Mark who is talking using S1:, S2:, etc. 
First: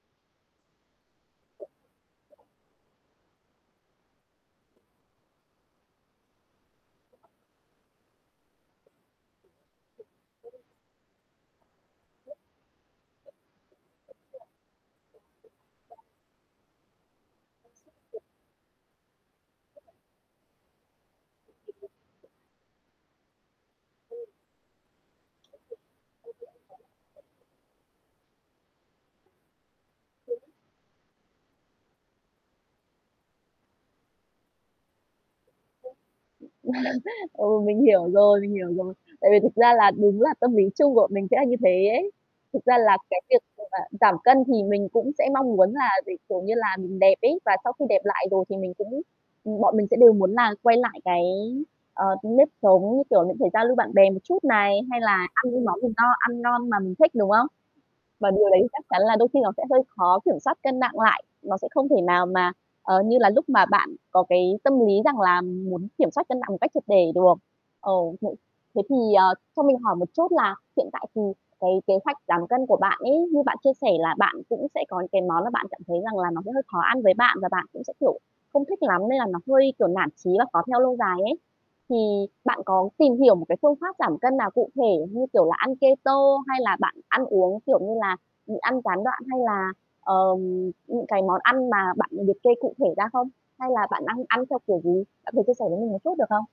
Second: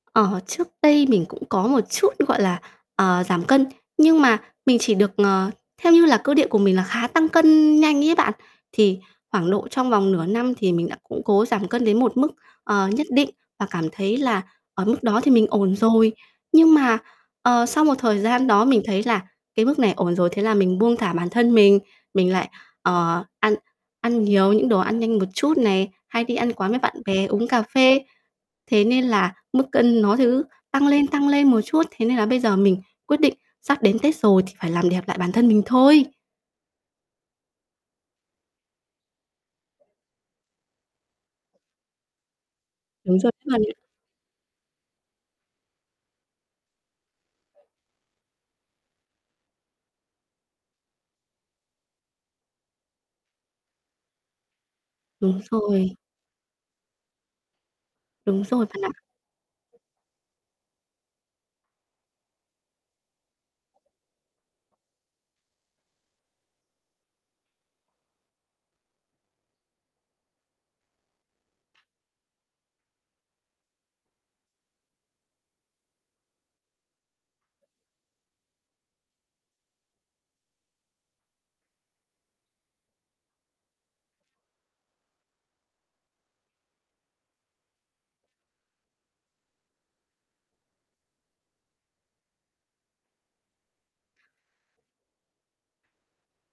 S1: Ờ, trước đây mình cũng có một chút, gọi là, ờ, giảm cân, nhưng mà mình chỉ được, ờ, theo như là cơ địa của mình là khá tăng cân nhanh ấy bạn, thì khoảng độ trong vòng nửa năm thì mình đã, cũng cố giảm cân đến một mức, ờ, nhất định và cảm thấy là ở mức đó thì mình ổn rồi. Nhưng mà, ờ, sau một thời
S2: [unintelligible]
S1: gian đó mình thấy là cái mức này ổn rồi, thế là mình buông thả bản thân mình,
S2: [unintelligible]
S1: mình lại, ờ, ăn
S2: Ừm.
S1: ăn nhiều những đồ ăn nhanh một chút này, hay đi ăn quán với bạn bè, uống cà phê. Thế nên là mức cân nó
S2: Ừm.
S1: thứ tăng lên, tăng lên một chút, thế nên là bây giờ mình quyết định sắp đến Tết rồi thì phải làm đẹp lại bản thân mình
S2: Ừm.
S1: thôi.
S2: Ừ, mình hiểu rồi, mình hiểu rồi. Tại vì thực ra là đúng là tâm lý chung bọn mình sẽ là như thế ấy. Thực ra là
S1: Đúng
S2: cái
S1: rồi
S2: việc
S1: đấy,
S2: mà
S1: bạn ạ.
S2: bạn giảm cân thì mình cũng sẽ mong muốn là để, kiểu như là, mình đẹp ấy, và sau khi đẹp lại rồi thì mình cũng ừm, bọn mình sẽ đều muốn là quay lại cái, à, nếp sống, như kiểu là, phải giao lưu bạn bè một chút này, hay là
S1: Đúng
S2: ăn những món gì
S1: rồi.
S2: no, ăn ngon mà mình thích, đúng không? Và
S1: Đúng
S2: điều đấy
S1: rồi,
S2: thì
S1: bạn
S2: chắc chắn
S1: ạ.
S2: là đôi khi nó sẽ hơi khó kiểm soát cân nặng lại, nó sẽ không thể nào mà, ờ, như là lúc mà bạn có cái tâm lý rằng là muốn kiểm soát cân nặng một cách triệt để được. Ờ, thế thế thì, ờ, cho mình hỏi một chút là hiện tại thì cái kế hoạch giảm cân của bạn ấy, như bạn chia sẻ là bạn cũng sẽ có những cái món mà bạn cảm thấy rằng là nó sẽ hơi khó ăn với bạn, và bạn cũng sẽ, kiểu, không thích lắm nên là nó hơi kiểu nản chí và khó theo lâu dài ấy. Thì bạn có tìm hiểu một cái phương pháp giảm cân nào cụ thể, như kiểu là, ăn keto hay là bạn ăn uống, kiểu như là, nhịn ăn gián đoạn hay là, ờ, những cái món ăn mà bạn liệt kê cụ thể ra không? Hay là bạn đang ăn theo kiểu gì? Bạn có thể chia sẻ với mình một chút được không?